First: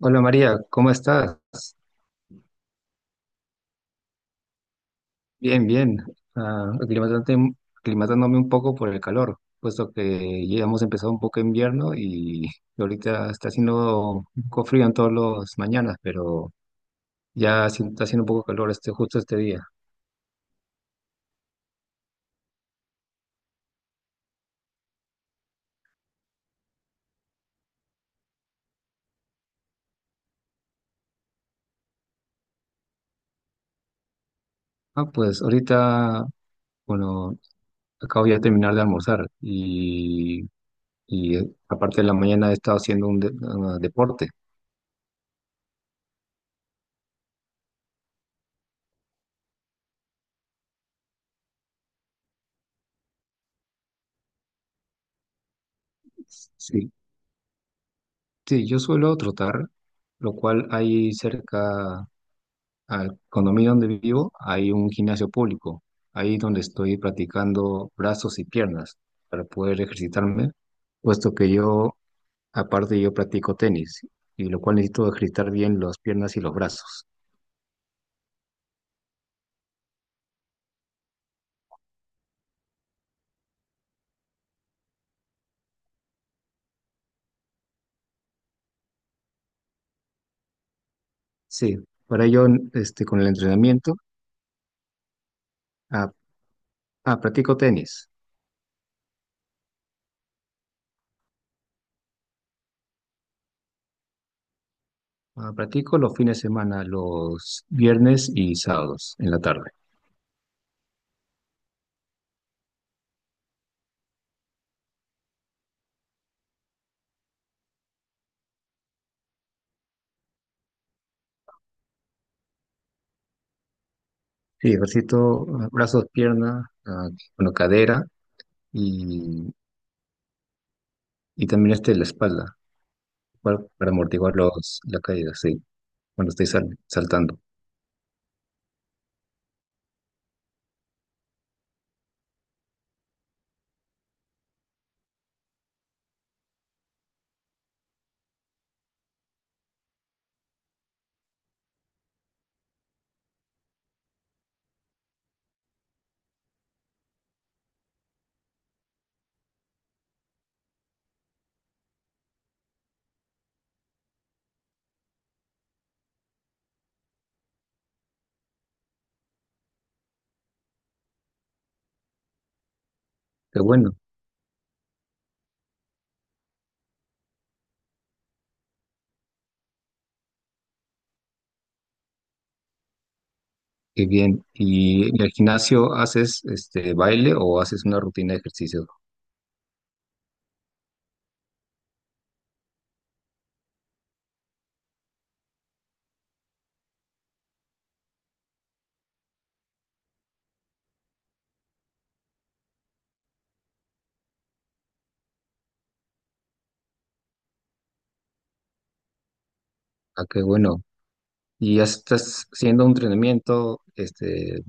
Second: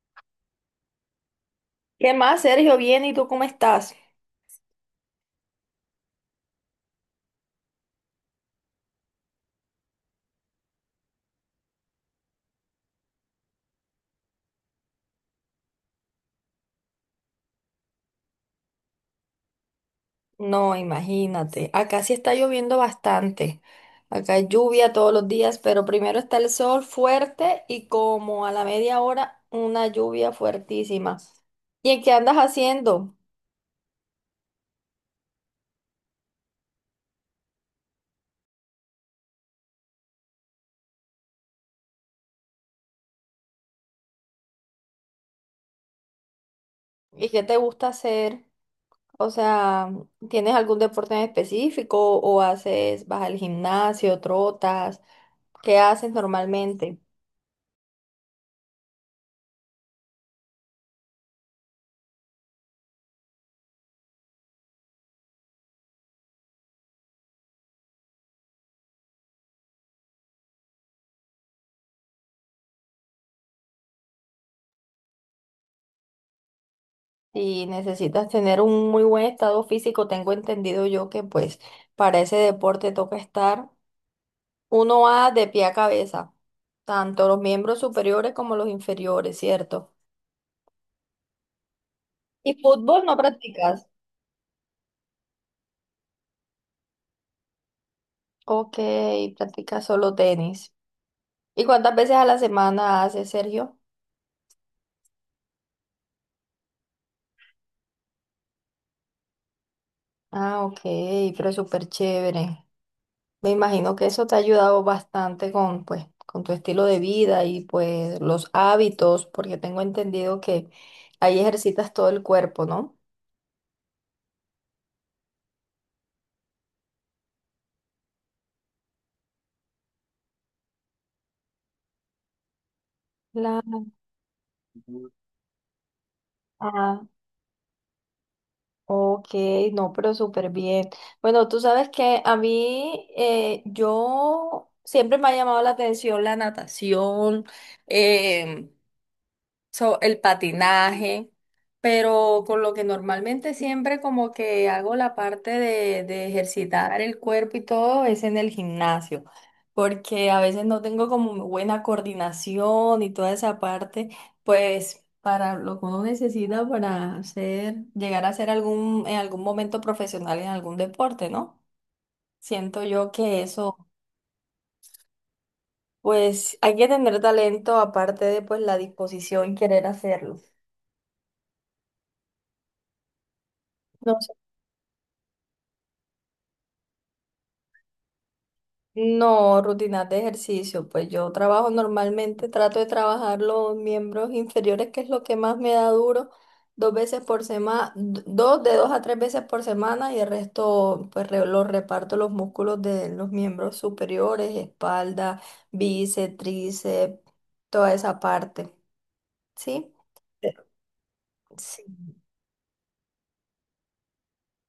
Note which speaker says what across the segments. Speaker 1: Hola María, ¿cómo estás?
Speaker 2: ¿Qué más, Sergio? Bien, ¿y tú cómo estás?
Speaker 1: Bien, bien. Ah, aclimatante- Aclimatándome un poco por el calor, puesto que ya hemos empezado un poco invierno y ahorita está haciendo un poco frío en todas las mañanas, pero ya sí está haciendo un poco calor justo este día.
Speaker 2: No, imagínate, acá sí está lloviendo bastante. Acá hay lluvia todos los días, pero primero está el sol fuerte y como a la media hora una lluvia fuertísima. ¿Y en qué andas haciendo?
Speaker 1: Pues ahorita, bueno, acabo ya de terminar de almorzar y aparte de la mañana he estado haciendo un deporte.
Speaker 2: ¿Y qué te gusta hacer? O sea, ¿tienes algún deporte en específico o haces, vas al gimnasio, trotas? ¿Qué haces
Speaker 1: Sí,
Speaker 2: normalmente?
Speaker 1: sí, yo suelo trotar, lo cual hay cerca. Al condominio donde vivo hay un gimnasio público, ahí donde estoy practicando brazos y piernas para poder ejercitarme, puesto que yo, aparte yo practico tenis, y lo cual necesito ejercitar bien las piernas y los brazos.
Speaker 2: Y necesitas tener un muy buen estado físico. Tengo entendido yo que pues para ese deporte toca estar uno va de pie a cabeza, tanto los miembros superiores como los inferiores, ¿cierto?
Speaker 1: Sí, para ello,
Speaker 2: ¿Y fútbol no
Speaker 1: con el
Speaker 2: practicas?
Speaker 1: entrenamiento, ah, practico tenis.
Speaker 2: Ok, practicas solo tenis. ¿Y cuántas veces a la semana haces, Sergio?
Speaker 1: Ah, practico los fines de semana, los viernes y sábados en la tarde.
Speaker 2: Ah, ok, pero súper chévere. Me imagino que eso te ha ayudado bastante con, pues, con tu estilo de vida y pues los hábitos, porque tengo entendido que ahí ejercitas todo el cuerpo, ¿no?
Speaker 1: Sí, ejercito brazos, pierna, bueno, cadera y, y también la espalda. Para,
Speaker 2: La...
Speaker 1: para amortiguar los, la caída, sí, cuando estoy
Speaker 2: Ah,
Speaker 1: saltando.
Speaker 2: ok, no, pero súper bien. Bueno, tú sabes que a mí, yo siempre me ha llamado la atención la natación, so, el patinaje, pero con lo que normalmente siempre como que hago la parte de ejercitar el cuerpo y todo es en el gimnasio, porque a veces no tengo como muy buena coordinación y toda esa parte, pues para lo que uno necesita para hacer, llegar a ser algún, en algún momento profesional en algún deporte, ¿no? Siento yo que
Speaker 1: Qué
Speaker 2: eso,
Speaker 1: bueno,
Speaker 2: pues hay que tener talento aparte de pues la disposición y querer hacerlo.
Speaker 1: qué
Speaker 2: No.
Speaker 1: bien. ¿Y en el gimnasio haces este baile o haces una rutina de ejercicio?
Speaker 2: No, rutinas de ejercicio, pues yo trabajo normalmente, trato de trabajar los miembros inferiores, que es lo que más me da duro, dos veces por semana, dos de dos a tres veces por semana y el resto pues lo reparto los músculos de los miembros superiores, espalda, bíceps, tríceps, toda esa parte, ¿sí?
Speaker 1: Ah, qué bueno. ¿Y ya
Speaker 2: Sí.
Speaker 1: estás haciendo un entrenamiento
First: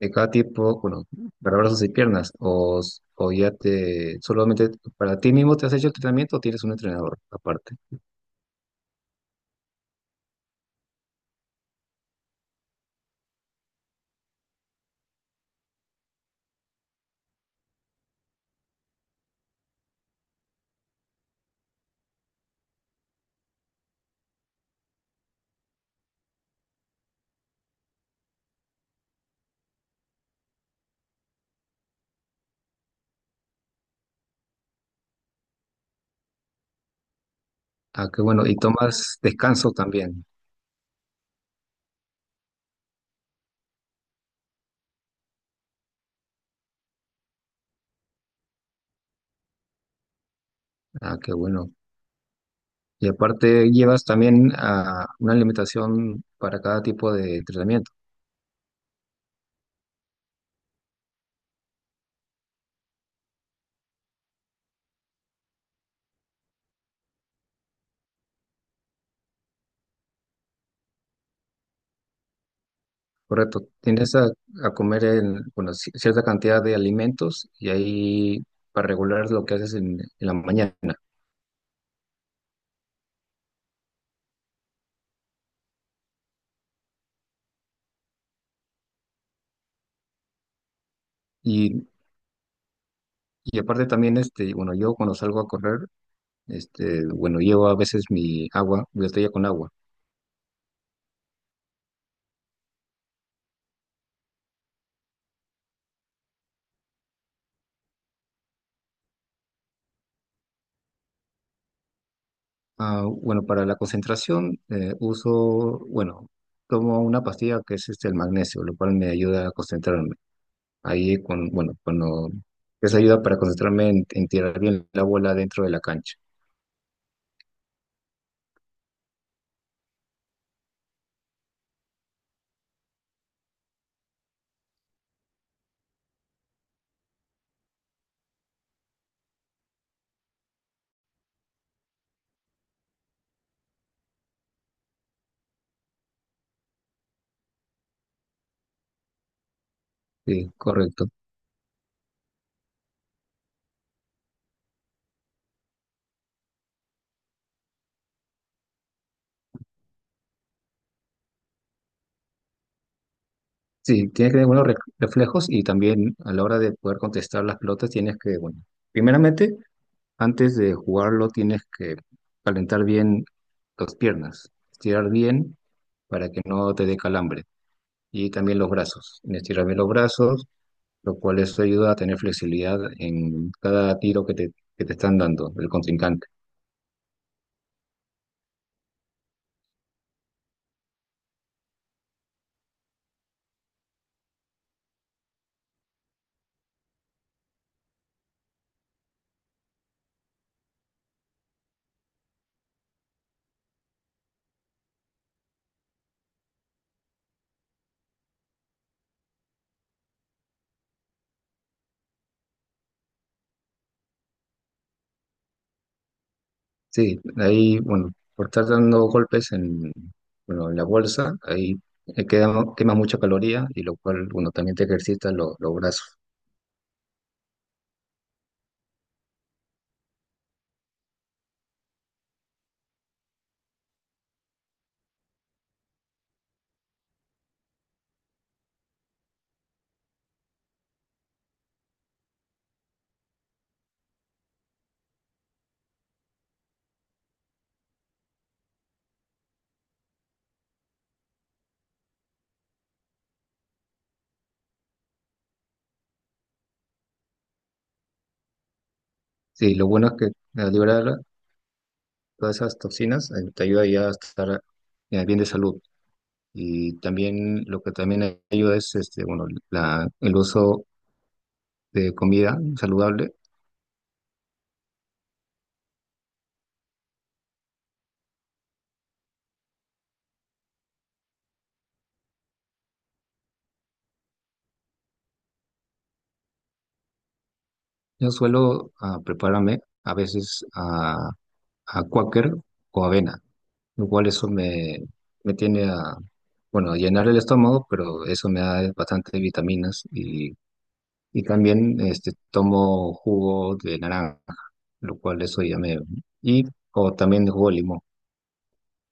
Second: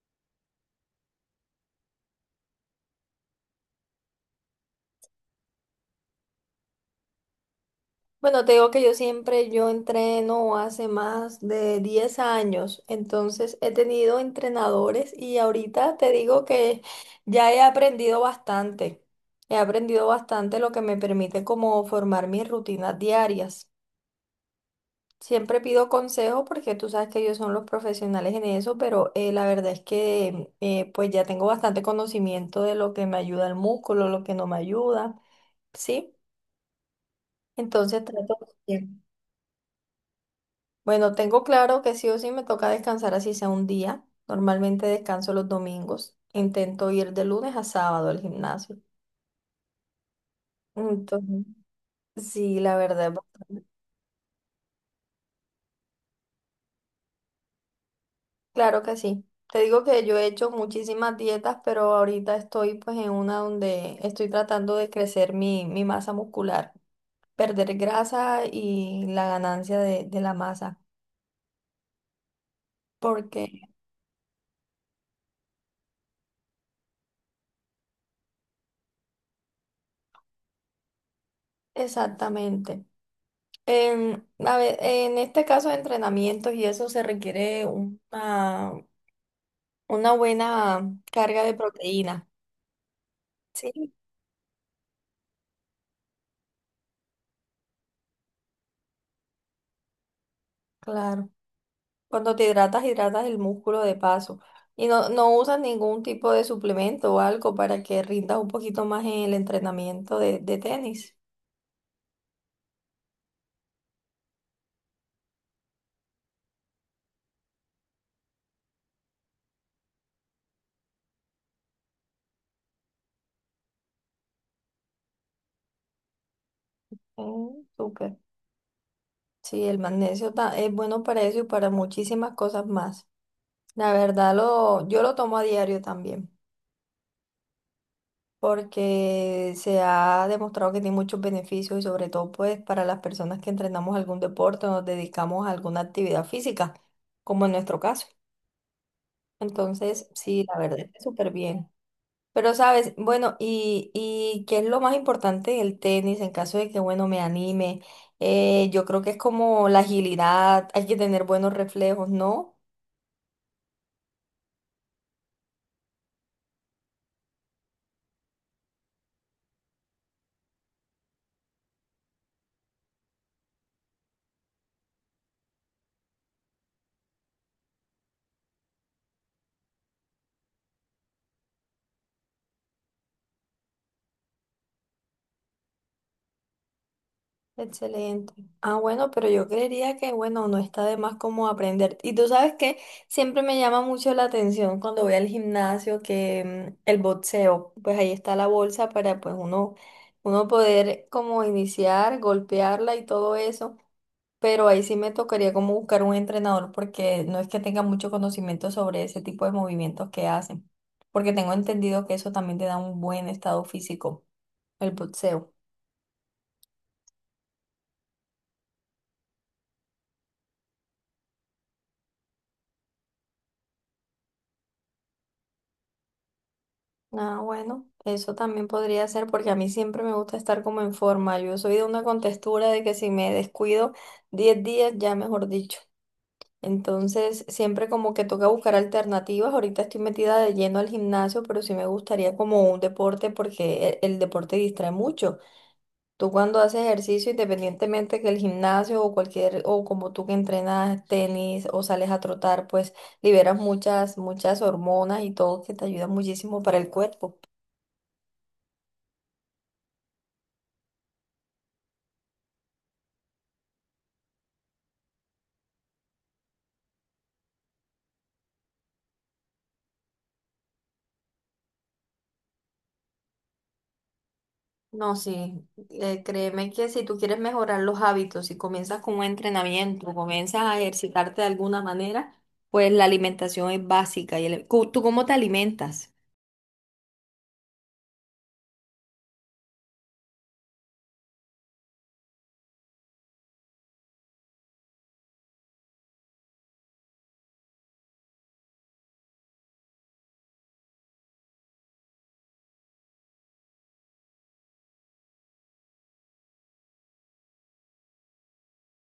Speaker 1: de cada tipo, bueno, para brazos y piernas? ¿O, o ya te, solamente para ti mismo te has hecho el entrenamiento o tienes un entrenador aparte?
Speaker 2: Bueno, te digo que yo siempre, yo entreno hace más de 10 años, entonces he tenido entrenadores y ahorita te digo que ya he aprendido bastante lo que me permite como formar mis rutinas diarias. Siempre pido consejo porque tú sabes que ellos son los profesionales en eso, pero la verdad es que pues ya tengo bastante conocimiento de lo que me ayuda el músculo, lo que no me ayuda, ¿sí? Entonces
Speaker 1: Ah, qué
Speaker 2: trato...
Speaker 1: bueno. ¿Y
Speaker 2: siempre.
Speaker 1: tomas descanso también?
Speaker 2: Bueno, tengo claro que sí o sí me toca descansar así sea un día. Normalmente descanso los domingos. Intento ir de lunes a sábado al gimnasio.
Speaker 1: Ah, qué
Speaker 2: Entonces,
Speaker 1: bueno.
Speaker 2: sí, la
Speaker 1: Y
Speaker 2: verdad,
Speaker 1: aparte llevas también a una alimentación para cada tipo de entrenamiento,
Speaker 2: claro que sí. Te digo que yo he hecho muchísimas dietas, pero ahorita estoy pues en una donde estoy tratando de crecer mi masa muscular, perder grasa y la ganancia de la masa. Porque,
Speaker 1: ¿correcto? Tienes a comer en, bueno, cierta cantidad de alimentos y ahí para regular lo que haces en la mañana.
Speaker 2: exactamente. En, a ver, en este caso de entrenamientos y eso se requiere una buena carga de
Speaker 1: Y,
Speaker 2: proteína.
Speaker 1: y aparte
Speaker 2: Sí,
Speaker 1: también, bueno, yo cuando salgo a correr, bueno, llevo a veces mi agua, mi botella con agua.
Speaker 2: claro. Cuando te hidratas, hidratas el músculo de paso. Y no, no usas ningún tipo de suplemento o algo para que rindas un poquito más en el entrenamiento de tenis.
Speaker 1: Ah, bueno, para la concentración uso, bueno, tomo una pastilla que es el magnesio, lo cual me ayuda a concentrarme. Ahí, con, bueno, cuando esa ayuda para concentrarme en tirar bien la bola dentro de la cancha.
Speaker 2: Mm, súper. Sí, el magnesio es bueno para eso y para muchísimas cosas más. La verdad, yo lo tomo a diario también. Porque se ha demostrado que tiene muchos beneficios y sobre todo pues para las personas que entrenamos algún deporte o nos dedicamos a alguna actividad física, como en nuestro caso. Entonces, sí,
Speaker 1: Sí,
Speaker 2: la verdad es que
Speaker 1: correcto.
Speaker 2: súper bien. Pero sabes, bueno, y qué es lo más importante del tenis en caso de que, bueno, me anime. Yo creo que es como la agilidad, hay que tener buenos reflejos, ¿no?
Speaker 1: Sí, tienes que tener buenos reflejos y también a la hora de poder contestar las pelotas tienes que, bueno, primeramente, antes de jugarlo tienes que calentar bien las piernas, estirar bien para que no te dé calambre y también los brazos. Estirar bien los brazos, lo cual eso ayuda a tener flexibilidad en cada tiro que te están dando el contrincante.
Speaker 2: Excelente. Ah, bueno, pero yo creería que, bueno, no está de más como aprender. Y tú sabes que siempre me llama mucho la atención cuando voy al gimnasio que el boxeo, pues ahí está la bolsa para pues uno, uno poder como iniciar, golpearla y todo eso. Pero ahí sí me tocaría como buscar un entrenador porque no es que tenga mucho conocimiento sobre ese tipo de movimientos que hacen. Porque tengo entendido que eso también te da un buen estado físico, el boxeo.
Speaker 1: Sí, ahí, bueno, por estar dando golpes en, bueno, en la bolsa, ahí quema mucha caloría y lo cual, bueno, también te ejercita los brazos.
Speaker 2: Ah, bueno, eso también podría ser porque a mí siempre me gusta estar como en forma. Yo soy de una contextura de que si me descuido 10 días, ya mejor dicho. Entonces, siempre como que toca buscar alternativas. Ahorita estoy metida de lleno al gimnasio, pero sí me gustaría como un deporte porque el deporte distrae mucho. Tú cuando haces ejercicio, independientemente que el gimnasio o cualquier, o como tú que entrenas tenis o sales a trotar, pues liberas muchas, muchas hormonas y todo que te ayuda muchísimo para el cuerpo.
Speaker 1: Sí, lo bueno es que al liberar todas esas toxinas te ayuda ya a estar bien de salud. Y también lo que también ayuda es, bueno, la, el uso de comida saludable.
Speaker 2: No, sí, créeme que si tú quieres mejorar los hábitos, si comienzas con un entrenamiento, comienzas a ejercitarte de alguna manera, pues la alimentación es básica. Y ¿tú cómo te alimentas?
Speaker 1: Yo suelo prepararme a veces a cuáquer o avena. Lo cual eso me, me tiene a, bueno, a llenar el estómago, pero eso me da bastante vitaminas y también tomo jugo de naranja, lo cual eso ya me... Y o también jugo de limón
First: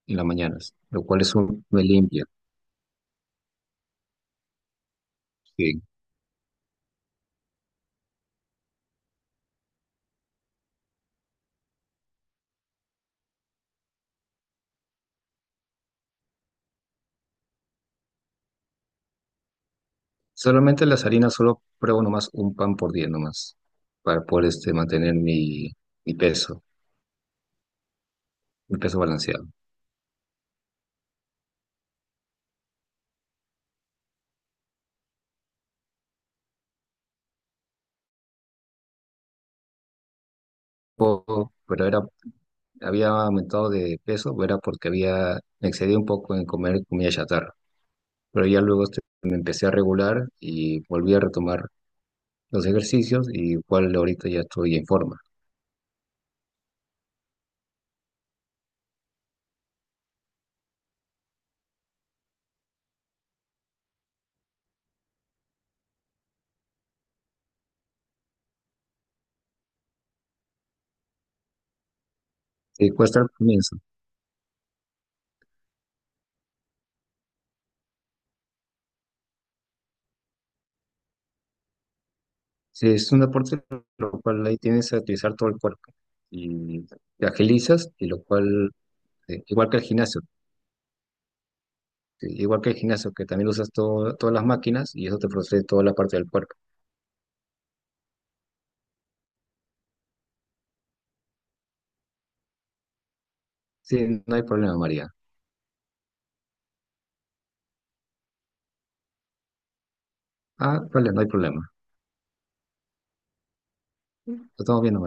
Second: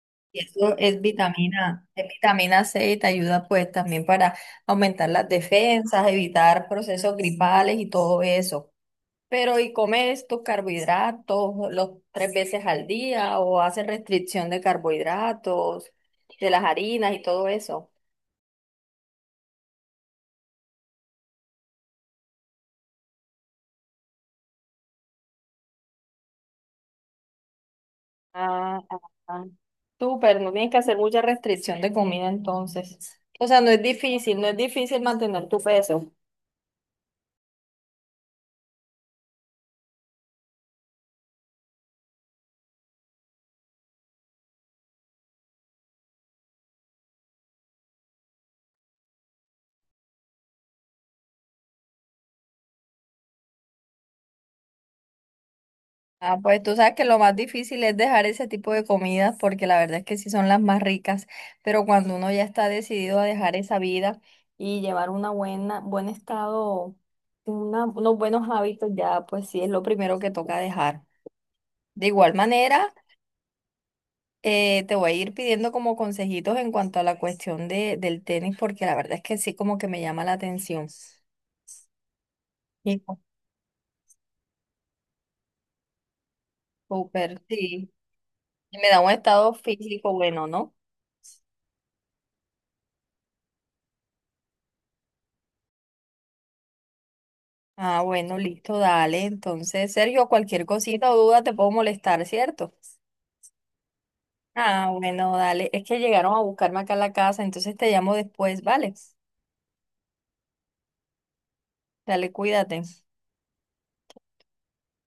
Speaker 1: en las
Speaker 2: Y
Speaker 1: mañanas,
Speaker 2: eso es
Speaker 1: lo cual eso me
Speaker 2: vitamina, es
Speaker 1: limpia.
Speaker 2: vitamina C y te ayuda pues también para aumentar las
Speaker 1: Sí.
Speaker 2: defensas, evitar procesos gripales y todo eso. Pero ¿y comes tus carbohidratos los tres veces al día o haces restricción de carbohidratos, de las harinas y todo eso?
Speaker 1: Solamente las harinas, solo pruebo nomás un pan por día nomás, para poder mantener mi, mi peso, mi
Speaker 2: Ah, ah,
Speaker 1: peso
Speaker 2: ah.
Speaker 1: balanceado.
Speaker 2: Súper, no tienes que hacer mucha restricción de comida entonces. O sea, no es difícil, no es difícil mantener tu peso.
Speaker 1: Poco, pero era había aumentado de peso, era porque había, me excedí un poco en comer comida chatarra, pero ya luego me empecé a regular y volví a retomar los ejercicios y igual ahorita ya estoy en forma.
Speaker 2: Ah, pues tú sabes que lo más difícil es dejar ese tipo de comidas porque la verdad es que sí son las más ricas, pero cuando uno ya está decidido a dejar esa vida y llevar una buena, buen estado, unos buenos hábitos, ya pues sí es lo primero que toca dejar. De igual
Speaker 1: Sí,
Speaker 2: manera.
Speaker 1: cuesta al comienzo.
Speaker 2: Te voy a ir pidiendo como consejitos en cuanto a la cuestión del tenis, porque la verdad es que sí como que me llama la atención.
Speaker 1: Sí,
Speaker 2: Y
Speaker 1: es
Speaker 2: pues,
Speaker 1: un deporte lo cual ahí tienes que utilizar todo el cuerpo y te
Speaker 2: súper,
Speaker 1: agilizas
Speaker 2: sí.
Speaker 1: y lo cual,
Speaker 2: Y me da un estado
Speaker 1: igual que el
Speaker 2: físico
Speaker 1: gimnasio,
Speaker 2: bueno, ¿no?
Speaker 1: sí, igual que el gimnasio que también usas todo, todas las máquinas y eso te procede toda la parte del cuerpo.
Speaker 2: Ah, bueno, listo, dale. Entonces, Sergio, cualquier cosita o duda te puedo molestar, ¿cierto?
Speaker 1: Sí, no hay problema,
Speaker 2: Ah,
Speaker 1: María.
Speaker 2: bueno, dale. Es que llegaron a buscarme acá a la casa, entonces te llamo después, ¿vale?
Speaker 1: Ah, vale, no hay problema.
Speaker 2: Dale, cuídate.
Speaker 1: Lo estamos viendo.